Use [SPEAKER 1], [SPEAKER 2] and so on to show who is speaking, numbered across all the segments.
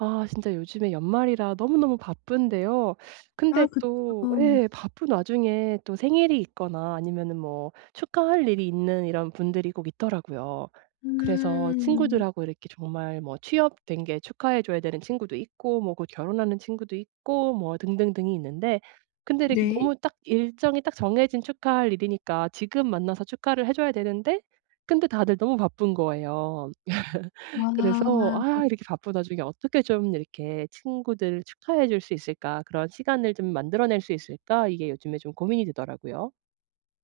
[SPEAKER 1] 아 진짜 요즘에 연말이라 너무너무 바쁜데요. 근데
[SPEAKER 2] 아 그쵸.
[SPEAKER 1] 또 예 바쁜 와중에 또 생일이 있거나 아니면은 뭐 축하할 일이 있는 이런 분들이 꼭 있더라고요. 그래서
[SPEAKER 2] 음.
[SPEAKER 1] 친구들하고 이렇게 정말 뭐 취업된 게 축하해 줘야 되는 친구도 있고 뭐 곧 결혼하는 친구도 있고 뭐 등등등이 있는데, 근데 이렇게
[SPEAKER 2] 네.
[SPEAKER 1] 너무 딱 일정이 딱 정해진 축하할 일이니까 지금 만나서 축하를 해 줘야 되는데, 근데 다들 너무 바쁜 거예요. 그래서
[SPEAKER 2] 와.
[SPEAKER 1] '아 이렇게 바쁜 와중에 어떻게 좀 이렇게 친구들을 축하해 줄 수 있을까? 그런 시간을 좀 만들어 낼 수 있을까?' 이게 요즘에 좀 고민이 되더라고요.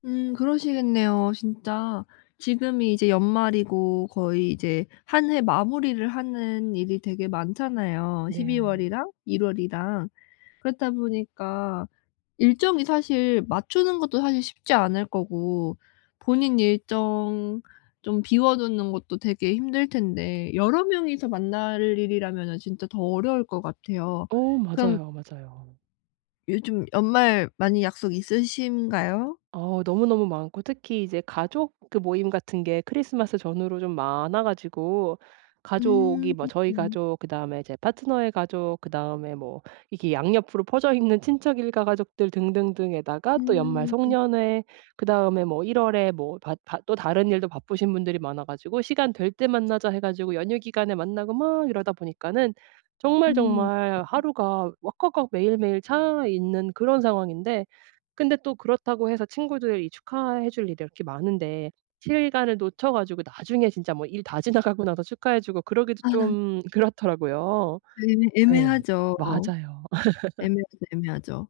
[SPEAKER 2] 그러시겠네요 진짜. 지금이 이제 연말이고 거의 이제 한 해 마무리를 하는 일이 되게 많잖아요, 12
[SPEAKER 1] 네.
[SPEAKER 2] 월이랑 1 월이랑. 그렇다 보니까 일정이 사실 맞추는 것도 사실 쉽지 않을 거고, 본인 일정 좀 비워 두는 것도 되게 힘들 텐데 여러 명이서 만날 일이라면은 진짜 더 어려울 것 같아요.
[SPEAKER 1] 어
[SPEAKER 2] 그럼
[SPEAKER 1] 맞아요, 맞아요.
[SPEAKER 2] 요즘 연말 많이 약속 있으신가요?
[SPEAKER 1] 너무너무 많고 특히 이제 가족 그 모임 같은 게 크리스마스 전후로 좀 많아 가지고, 가족이
[SPEAKER 2] 음.
[SPEAKER 1] 뭐 저희 가족 그다음에 제 파트너의 가족 그다음에 뭐 이렇게 양옆으로 퍼져 있는 친척 일가 가족들 등등등에다가 또 연말
[SPEAKER 2] 음.
[SPEAKER 1] 송년회 그다음에 뭐 1 월에 뭐 또 다른 일도 바쁘신 분들이 많아 가지고 "시간 될 때 만나자." 해 가지고 연휴 기간에 만나고 막 이러다 보니까는 정말
[SPEAKER 2] 음.
[SPEAKER 1] 정말 하루가 왁왁왁 매일매일 차 있는 그런 상황인데, 근데 또 그렇다고 해서 친구들이 축하해 줄 일이 이렇게 많은데 시간을 놓쳐 가지고 나중에 진짜 뭐 일 다 지나가고 나서 축하해 주고 그러기도
[SPEAKER 2] 아,
[SPEAKER 1] 좀 그렇더라고요.
[SPEAKER 2] 애매
[SPEAKER 1] 예.
[SPEAKER 2] 애매하죠.
[SPEAKER 1] 맞아요.
[SPEAKER 2] 애매하죠, 애매하죠.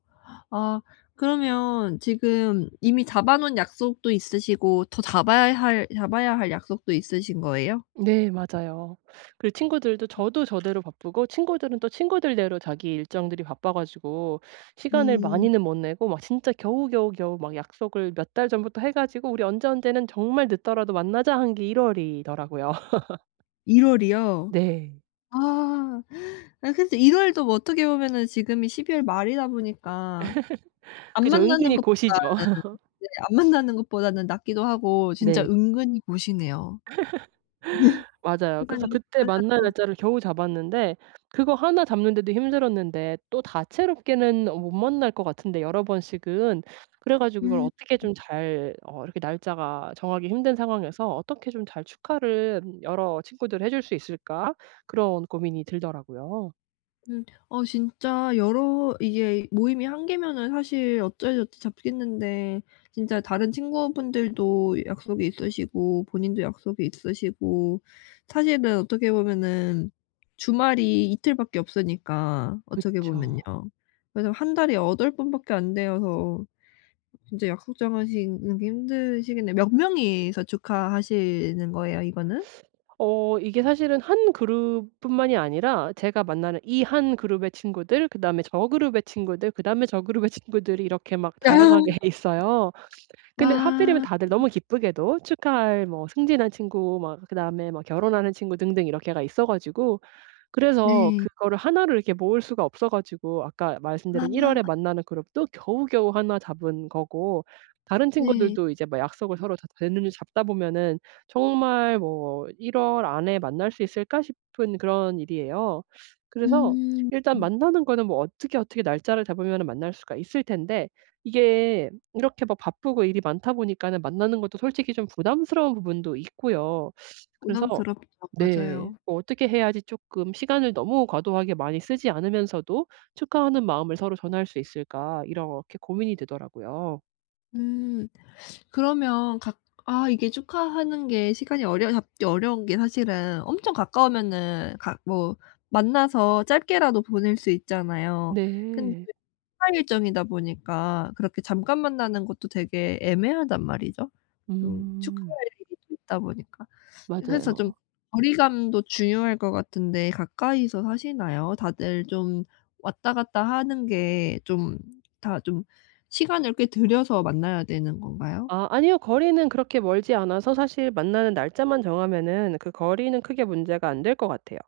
[SPEAKER 2] 아, 그러면 지금 이미 잡아 놓은 약속도 있으시고 더 잡아야 할 약속도 있으신 거예요?
[SPEAKER 1] 네, 맞아요. 그리고 친구들도 저도 저대로 바쁘고 친구들은 또 친구들대로 자기 일정들이 바빠 가지고 시간을
[SPEAKER 2] 음.
[SPEAKER 1] 많이는 못 내고 막 진짜 겨우겨우 겨우 막 약속을 몇 달 전부터 해 가지고 "우리 언제 언제는 정말 늦더라도 만나자." 한 게 1 월이더라고요.
[SPEAKER 2] 1 월이요?
[SPEAKER 1] 네.
[SPEAKER 2] 아. 아 근데 1 월도 뭐 어떻게 보면은 지금이 12월 말이다 보니까 안
[SPEAKER 1] 그죠.
[SPEAKER 2] 만나는
[SPEAKER 1] 은근히
[SPEAKER 2] 것보다는,
[SPEAKER 1] 고시죠.
[SPEAKER 2] 네, 안 만나는 것보다는 낫기도 하고 진짜
[SPEAKER 1] 네.
[SPEAKER 2] 은근히 고시네요.
[SPEAKER 1] 맞아요. 그래서
[SPEAKER 2] 시간이 확
[SPEAKER 1] 그때 만날
[SPEAKER 2] 빨라서.
[SPEAKER 1] 날짜를 겨우 잡았는데, 그거 하나 잡는데도 힘들었는데 또 다채롭게는 못 만날 것 같은데 여러 번씩은. 그래 가지고 이걸
[SPEAKER 2] 음.
[SPEAKER 1] 어떻게 좀 잘 이렇게 날짜가 정하기 힘든 상황에서 '어떻게 좀 잘 축하를 여러 친구들 해줄 수 있을까?' 그런 고민이 들더라고요.
[SPEAKER 2] 음. 어 진짜 여러 이게 모임이 한 개면은 사실 어쩌지저쩌 잡겠는데 진짜 다른 친구분들도 약속이 있으시고 본인도 약속이 있으시고, 사실은 어떻게 보면은 주말이 이틀밖에 없으니까, 어떻게 보면요.
[SPEAKER 1] 그쵸.
[SPEAKER 2] 그래서 한 달에 덟 번밖에 안 되어서 진짜 약속 잡으시는 게 힘드시겠네요. 몇 명이서 축하하시는 거예요, 이거는?
[SPEAKER 1] 이게 사실은 한 그룹뿐만이 아니라 제가 만나는 이 한 그룹의 친구들 그다음에 저 그룹의 친구들 그다음에 저 그룹의 친구들이 이렇게 막
[SPEAKER 2] 아.
[SPEAKER 1] 다양하게 있어요. 근데 하필이면
[SPEAKER 2] 아
[SPEAKER 1] 다들 너무 기쁘게도 축하할 뭐 승진한 친구 막 그다음에 막 결혼하는 친구 등등 이렇게가 있어 가지고, 그래서
[SPEAKER 2] 네.
[SPEAKER 1] 그거를 하나로 이렇게 모을 수가 없어 가지고 아까
[SPEAKER 2] 아
[SPEAKER 1] 말씀드린 1 월에 만나는 그룹도 겨우겨우 하나 잡은 거고, 다른
[SPEAKER 2] 네.
[SPEAKER 1] 친구들도 이제 막 약속을 서로 다 되는지 잡다 보면은 정말 뭐 1월 안에 만날 수 있을까 싶은 그런 일이에요. 그래서
[SPEAKER 2] 음.
[SPEAKER 1] 일단 만나는 거는 뭐 어떻게 날짜를 잡으면은 만날 수가 있을 텐데, 이게 이렇게 막 바쁘고 일이 많다 보니까는 만나는 것도 솔직히 좀 부담스러운 부분도 있고요. 그래서
[SPEAKER 2] 부담스럽죠,
[SPEAKER 1] 네.
[SPEAKER 2] 맞아요.
[SPEAKER 1] 뭐 어떻게 해야지 조금 시간을 너무 과도하게 많이 쓰지 않으면서도 축하하는 마음을 서로 전할 수 있을까 이렇게 고민이 되더라고요.
[SPEAKER 2] 음. 그러면 각, 아 이게 축하하는 게 시간이 어려 잡기 어려운 게 사실은 엄청 가까우면은 각 뭐 만나서 짧게라도 보낼 수 있잖아요. 근데
[SPEAKER 1] 네.
[SPEAKER 2] 회사 일정이다 보니까 그렇게 잠깐 만나는 것도 되게 애매하단 말이죠. 좀 축하할
[SPEAKER 1] 음.
[SPEAKER 2] 일이 또 있다 보니까. 그래서
[SPEAKER 1] 맞아요.
[SPEAKER 2] 좀 거리감도 중요할 것 같은데, 가까이서 사시나요? 다들 좀 왔다 갔다 하는 게 좀 다 좀 시간을 꽤 들여서 만나야 되는 건가요?
[SPEAKER 1] 아 아니요. 거리는 그렇게 멀지 않아서 사실 만나는 날짜만 정하면은 그 거리는 크게 문제가 안 될 것 같아요.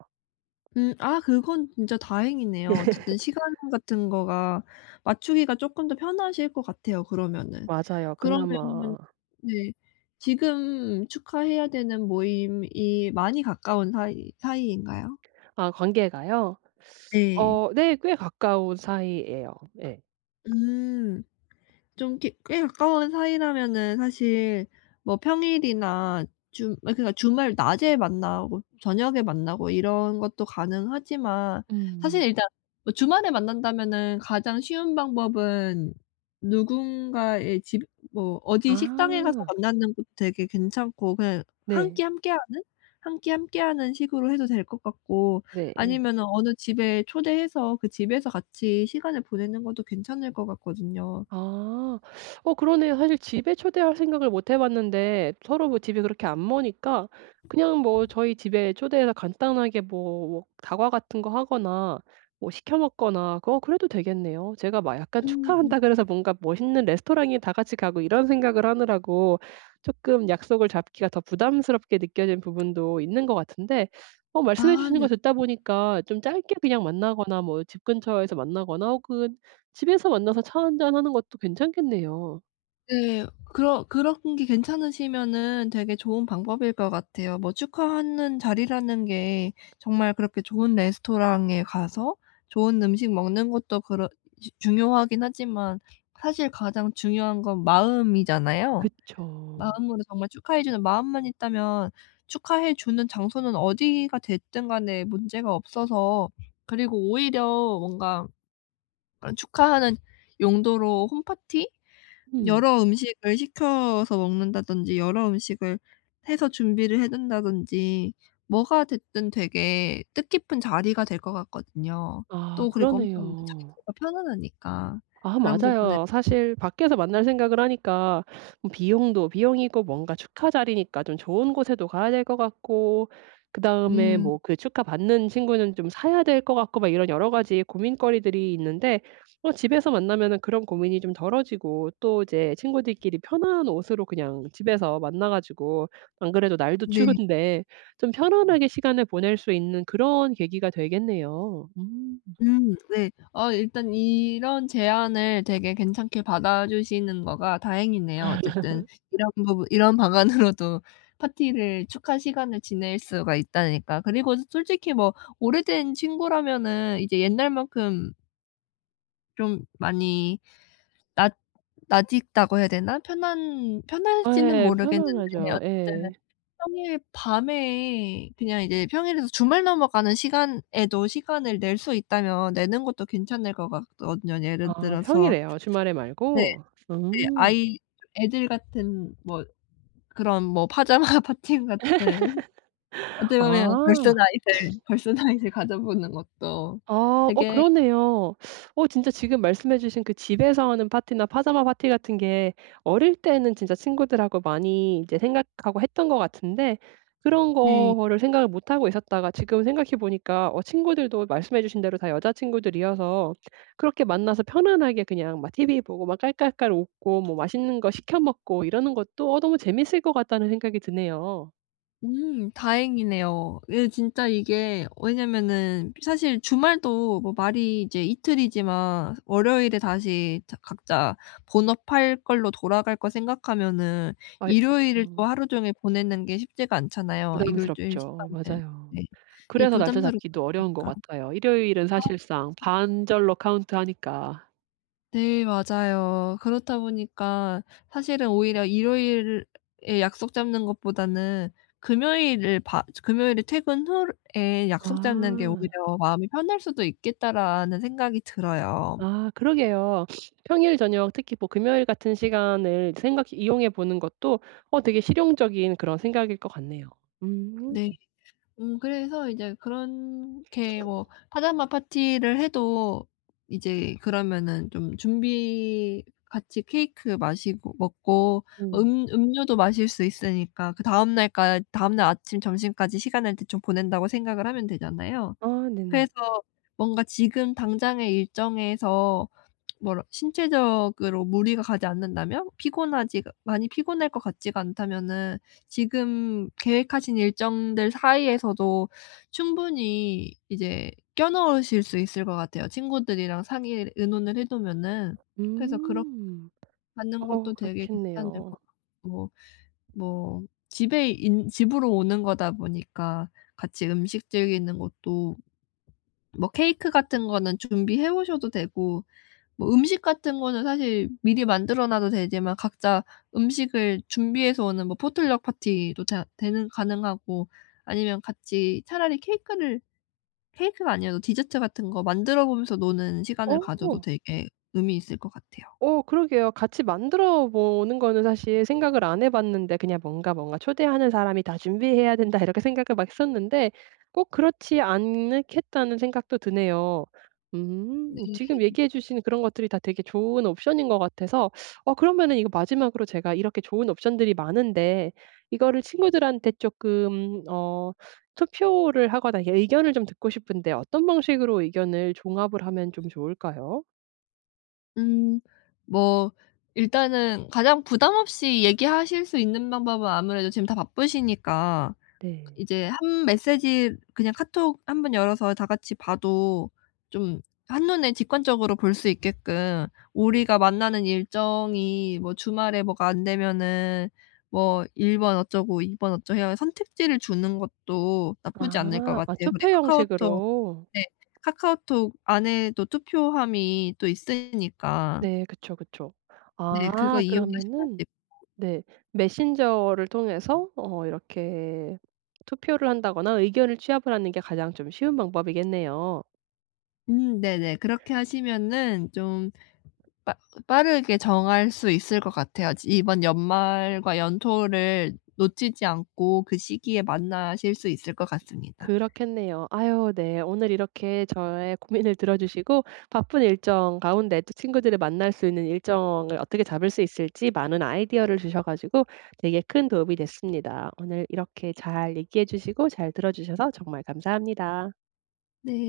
[SPEAKER 2] 음. 아 그건 진짜 다행이네요. 어쨌든 시간 같은 거가 맞추기가 쪼끔 더 편하실 것 같아요 그러면은.
[SPEAKER 1] 맞아요.
[SPEAKER 2] 그러면
[SPEAKER 1] 그나마.
[SPEAKER 2] 네, 지금 축하해야 되는 모임이 많이 가까운 사이 사이인가요?
[SPEAKER 1] 아 관계가요?
[SPEAKER 2] 네.
[SPEAKER 1] 어 네. 꽤 가까운 사이예요. 네,
[SPEAKER 2] 음. 좀 꽤 꽤 가까운 사이라면은 사실 뭐 평일이나 주, 아 그러니까 주말 낮에 만나고 저녁에 만나고 이런 것도 가능하지만, 사실
[SPEAKER 1] 음.
[SPEAKER 2] 일단 뭐 주말에 만난다면은 가장 쉬운 방법은 누군가의 집, 뭐 어디 식당에 가서
[SPEAKER 1] 아.
[SPEAKER 2] 만나는 것도 되게 괜찮고, 그냥 한 끼
[SPEAKER 1] 네.
[SPEAKER 2] 함께하는 한 끼 함께하는 식으로 해도 될 것 같고,
[SPEAKER 1] 네.
[SPEAKER 2] 아니면은 어느 집에 초대해서 그 집에서 같이 시간을 보내는 것도 괜찮을 것 같거든요.
[SPEAKER 1] 아. 그러네요. 사실 집에 초대할 생각을 못해 봤는데 서로 뭐 집이 그렇게 안 머니까 그냥 뭐 저희 집에 초대해서 간단하게 뭐 뭐 다과 같은 거 하거나 뭐 시켜 먹거나 그래도 되겠네요. 제가 막 약간
[SPEAKER 2] 음.
[SPEAKER 1] 축하한다 그래서 뭔가 멋있는 레스토랑에 다 같이 가고 이런 생각을 하느라고 조금 약속을 잡기가 더 부담스럽게 느껴진 부분도 있는 것 같은데, 말씀해
[SPEAKER 2] 아
[SPEAKER 1] 주시는 거
[SPEAKER 2] 네.
[SPEAKER 1] 듣다 보니까 좀 짧게 그냥 만나거나 뭐 집 근처에서 만나거나 혹은 집에서 만나서 차 한잔 하는 것도 괜찮겠네요.
[SPEAKER 2] 네. 그러 그런 게 괜찮으시면은 되게 좋은 방법일 것 같아요. 뭐 축하하는 자리라는 게 정말 그렇게 좋은 레스토랑에 가서 좋은 음식 먹는 것도 그러 주 중요하긴 하지만, 사실 가장 중요한 건 마음이잖아요.
[SPEAKER 1] 그쵸.
[SPEAKER 2] 마음으로 정말 축하해 주는 마음만 있다면 축하해 주는 장소는 어디가 됐든 간에 문제가 없어서. 그리고 오히려 뭔가 그런 축하하는 용도로 홈파티?
[SPEAKER 1] 음.
[SPEAKER 2] 여러 음식을 시켜서 먹는다든지, 여러 음식을 해서 준비를 해 둔다든지, 뭐가 됐든 되게 뜻깊은 자리가 될 것 같거든요.
[SPEAKER 1] 아
[SPEAKER 2] 또 그리고 엄청
[SPEAKER 1] 그러네요.
[SPEAKER 2] 자기가 편안하니까
[SPEAKER 1] 아
[SPEAKER 2] 그런 부분에서.
[SPEAKER 1] 맞아요. 사실 밖에서 만날 생각을 하니까 뭐 비용도 비용이고 뭔가 축하 자리니까 좀 좋은 곳에도 가야 될 것 같고 그다음에
[SPEAKER 2] 음
[SPEAKER 1] 뭐 그 축하받는 친구는 좀 사야 될 것 같고 막 이런 여러 가지 고민거리들이 있는데, 집에서 만나면은 그런 고민이 좀 덜어지고 또 이제 친구들끼리 편한 옷으로 그냥 집에서 만나 가지고 안 그래도 날도
[SPEAKER 2] 네.
[SPEAKER 1] 추운데 좀 편안하게 시간을 보낼 수 있는 그런 계기가 되겠네요. 음.
[SPEAKER 2] 네. 어 일단 이런 제안을 되게 괜찮게 받아주시는 거가 다행이네요. 어쨌든 이런 부분, 이런 방안으로도 파티를 축하 시간을 지낼 수가 있다니까. 그리고 솔직히 뭐 오래된 친구라면은 이제 옛날만큼 좀 많이 낮 낯익다고 해야 되나? 편한 편할지는
[SPEAKER 1] 네,
[SPEAKER 2] 모르겠는데
[SPEAKER 1] 편안하죠.
[SPEAKER 2] 어쨌든
[SPEAKER 1] 예.
[SPEAKER 2] 평일 밤에, 그냥 이제 평일에서 주말 넘어가는 시간에도 시간을 낼 수 있다면 내는 것도 괜찮을 것 같거든요. 예를
[SPEAKER 1] 아
[SPEAKER 2] 들어서
[SPEAKER 1] 평일에요? 주말에
[SPEAKER 2] 네,
[SPEAKER 1] 말고?
[SPEAKER 2] 네
[SPEAKER 1] 음.
[SPEAKER 2] 아이 애들 같은 뭐 그런 뭐 파자마 파티 같은. 어떻게 보면
[SPEAKER 1] 아.
[SPEAKER 2] 걸스나잇을 가져보는 것도
[SPEAKER 1] 아 어
[SPEAKER 2] 되게.
[SPEAKER 1] 그러네요. 진짜 지금 말씀해 주신 그 집에서 하는 파티나 파자마 파티 같은 게 어릴 때는 진짜 친구들하고 많이 이제 생각하고 했던 것 같은데, 그런
[SPEAKER 2] 네.
[SPEAKER 1] 거를 생각을 못 하고 있었다가 지금 생각해 보니까 친구들도 말씀해 주신 대로 다 여자친구들이어서 그렇게 만나서 편안하게 그냥 막 TV 보고 막 깔깔깔 웃고 뭐 맛있는 거 시켜 먹고 이러는 것도 너무 재밌을 것 같다는 생각이 드네요.
[SPEAKER 2] 다행이네요. 예 진짜 이게 왜냐면은 사실 주말도 뭐 말이 이제 이틀이지만 월요일에 다시 자 각자 본업할 걸로 돌아갈 거 생각하면은
[SPEAKER 1] 아이
[SPEAKER 2] 일요일을
[SPEAKER 1] 어.
[SPEAKER 2] 또 하루 종일 보내는 게 쉽지가 않잖아요, 일요일
[SPEAKER 1] 부담스럽죠.
[SPEAKER 2] 시간을.
[SPEAKER 1] 맞아요.
[SPEAKER 2] 네. 이게
[SPEAKER 1] 그래서 날짜
[SPEAKER 2] 부담스럽다
[SPEAKER 1] 잡기도 어려운 것
[SPEAKER 2] 보니까.
[SPEAKER 1] 같아요. 일요일은 사실상 반절로 카운트하니까.
[SPEAKER 2] 네 맞아요. 그렇다 보니까 사실은 오히려 일요일에 약속 잡는 것보다는 금요일을 바 금요일에 퇴근 후에 약속 잡는 게
[SPEAKER 1] 아.
[SPEAKER 2] 오히려 마음이 편할 수도 있겠다라는 생각이 들어요.
[SPEAKER 1] 아 그러게요. 평일 저녁 특히 뭐 금요일 같은 시간을 생각 이용해 보는 것도 되게 실용적인 그런 생각일 것 같네요. 음.
[SPEAKER 2] 네. 그래서 이제 그렇게 뭐 파자마 파티를 해도 이제 그러면은 좀 준비 같이 케이크 마시고 먹고 뭐
[SPEAKER 1] 음.
[SPEAKER 2] 음료도 마실 수 있으니까 그다음 날까 다음 날 아침 점심까지 시간을 대충 보낸다고 생각을 하면 되잖아요.
[SPEAKER 1] 아 네네.
[SPEAKER 2] 그래서 뭔가 지금 당장의 일정에서 뭐라 신체적으로 무리가 가지 않는다면, 피곤하지 많이 피곤할 것 같지가 않다면은 지금 계획하신 일정들 사이에서도 충분히 이제 껴 넣으실 수 있을 것 같아요, 친구들이랑 상의 의논을 해두면은. 그래서 그렇게
[SPEAKER 1] 음.
[SPEAKER 2] 가는
[SPEAKER 1] 어
[SPEAKER 2] 것도 되게 괜찮을
[SPEAKER 1] 그렇겠네요.
[SPEAKER 2] 것 같고, 뭐 집에 인 집으로 오는 거다 보니까 같이 음식 즐기는 것도, 뭐 케이크 같은 거는 준비해 오셔도 되고, 뭐 음식 같은 거는 사실 미리 만들어 놔도 되지만 각자 음식을 준비해서 오는 뭐 포틀럭 파티도 다 되는 가능하고, 아니면 같이 차라리 케이크를, 케이크가 아니어도 디저트 같은 거 만들어 보면서 노는 시간을 가져도
[SPEAKER 1] 어.
[SPEAKER 2] 되게 의미 있을 것 같아요.
[SPEAKER 1] 그러게요. 같이 만들어 보는 거는 사실 생각을 안 해 봤는데 그냥 뭔가 '초대하는 사람이 다 준비해야 된다.' 이렇게 생각을 막 했었는데 꼭 그렇지 않겠다는 생각도 드네요. 음,
[SPEAKER 2] 네.
[SPEAKER 1] 지금 얘기해 주신 그런 것들이 다 되게 좋은 옵션인 것 같아서, 그러면은 이거 마지막으로 제가 이렇게 좋은 옵션들이 많은데 이거를 친구들한테 조금 투표를 하거나 이렇게 의견을 좀 듣고 싶은데 어떤 방식으로 의견을 종합을 하면 좀 좋을까요?
[SPEAKER 2] 음 뭐 일단은 가장 부담 없이 얘기하실 수 있는 방법은 아무래도 지금 다 바쁘시니까
[SPEAKER 1] 네.
[SPEAKER 2] 이제 한 메시지 그냥 카톡 한번 열어서 다 같이 봐도 좀 한눈에 직관적으로 볼 수 있게끔 우리가 만나는 일정이 뭐 주말에 뭐가 안 되면은 뭐 1번 어쩌고, 2번 어쩌고 해야 선택지를 주는 것도 나쁘지 않을 것
[SPEAKER 1] 아. 아
[SPEAKER 2] 같아요.
[SPEAKER 1] 투표
[SPEAKER 2] 그리고 카카오톡
[SPEAKER 1] 형식으로.
[SPEAKER 2] 네, 카카오톡 안에도 투표함이 또 있으니까.
[SPEAKER 1] 네. 그쵸, 그쵸.
[SPEAKER 2] 네. 그거
[SPEAKER 1] 아
[SPEAKER 2] 이용하셔
[SPEAKER 1] 그러면은
[SPEAKER 2] 가지고
[SPEAKER 1] 네 메신저를 통해서 이렇게 투표를 한다거나 의견을 취합을 하는 게 가장 좀 쉬운 방법이겠네요.
[SPEAKER 2] 네네. 그렇게 하시면은 좀 빠 빠르게 정할 수 있을 것 같아요. 지 이번 연말과 연초를 놓치지 않고 그 시기에 만나실 수 있을 것 같습니다.
[SPEAKER 1] 그렇겠네요. 아유 네. 오늘 이렇게 저의 고민을 들어 주시고 바쁜 일정 가운데 또 친구들을 만날 수 있는 일정을 어떻게 잡을 수 있을지 많은 아이디어를 주셔 가지고 되게 큰 도움이 됐습니다. 오늘 이렇게 잘 얘기해 주시고 잘 들어 주셔서 정말 감사합니다.
[SPEAKER 2] 네.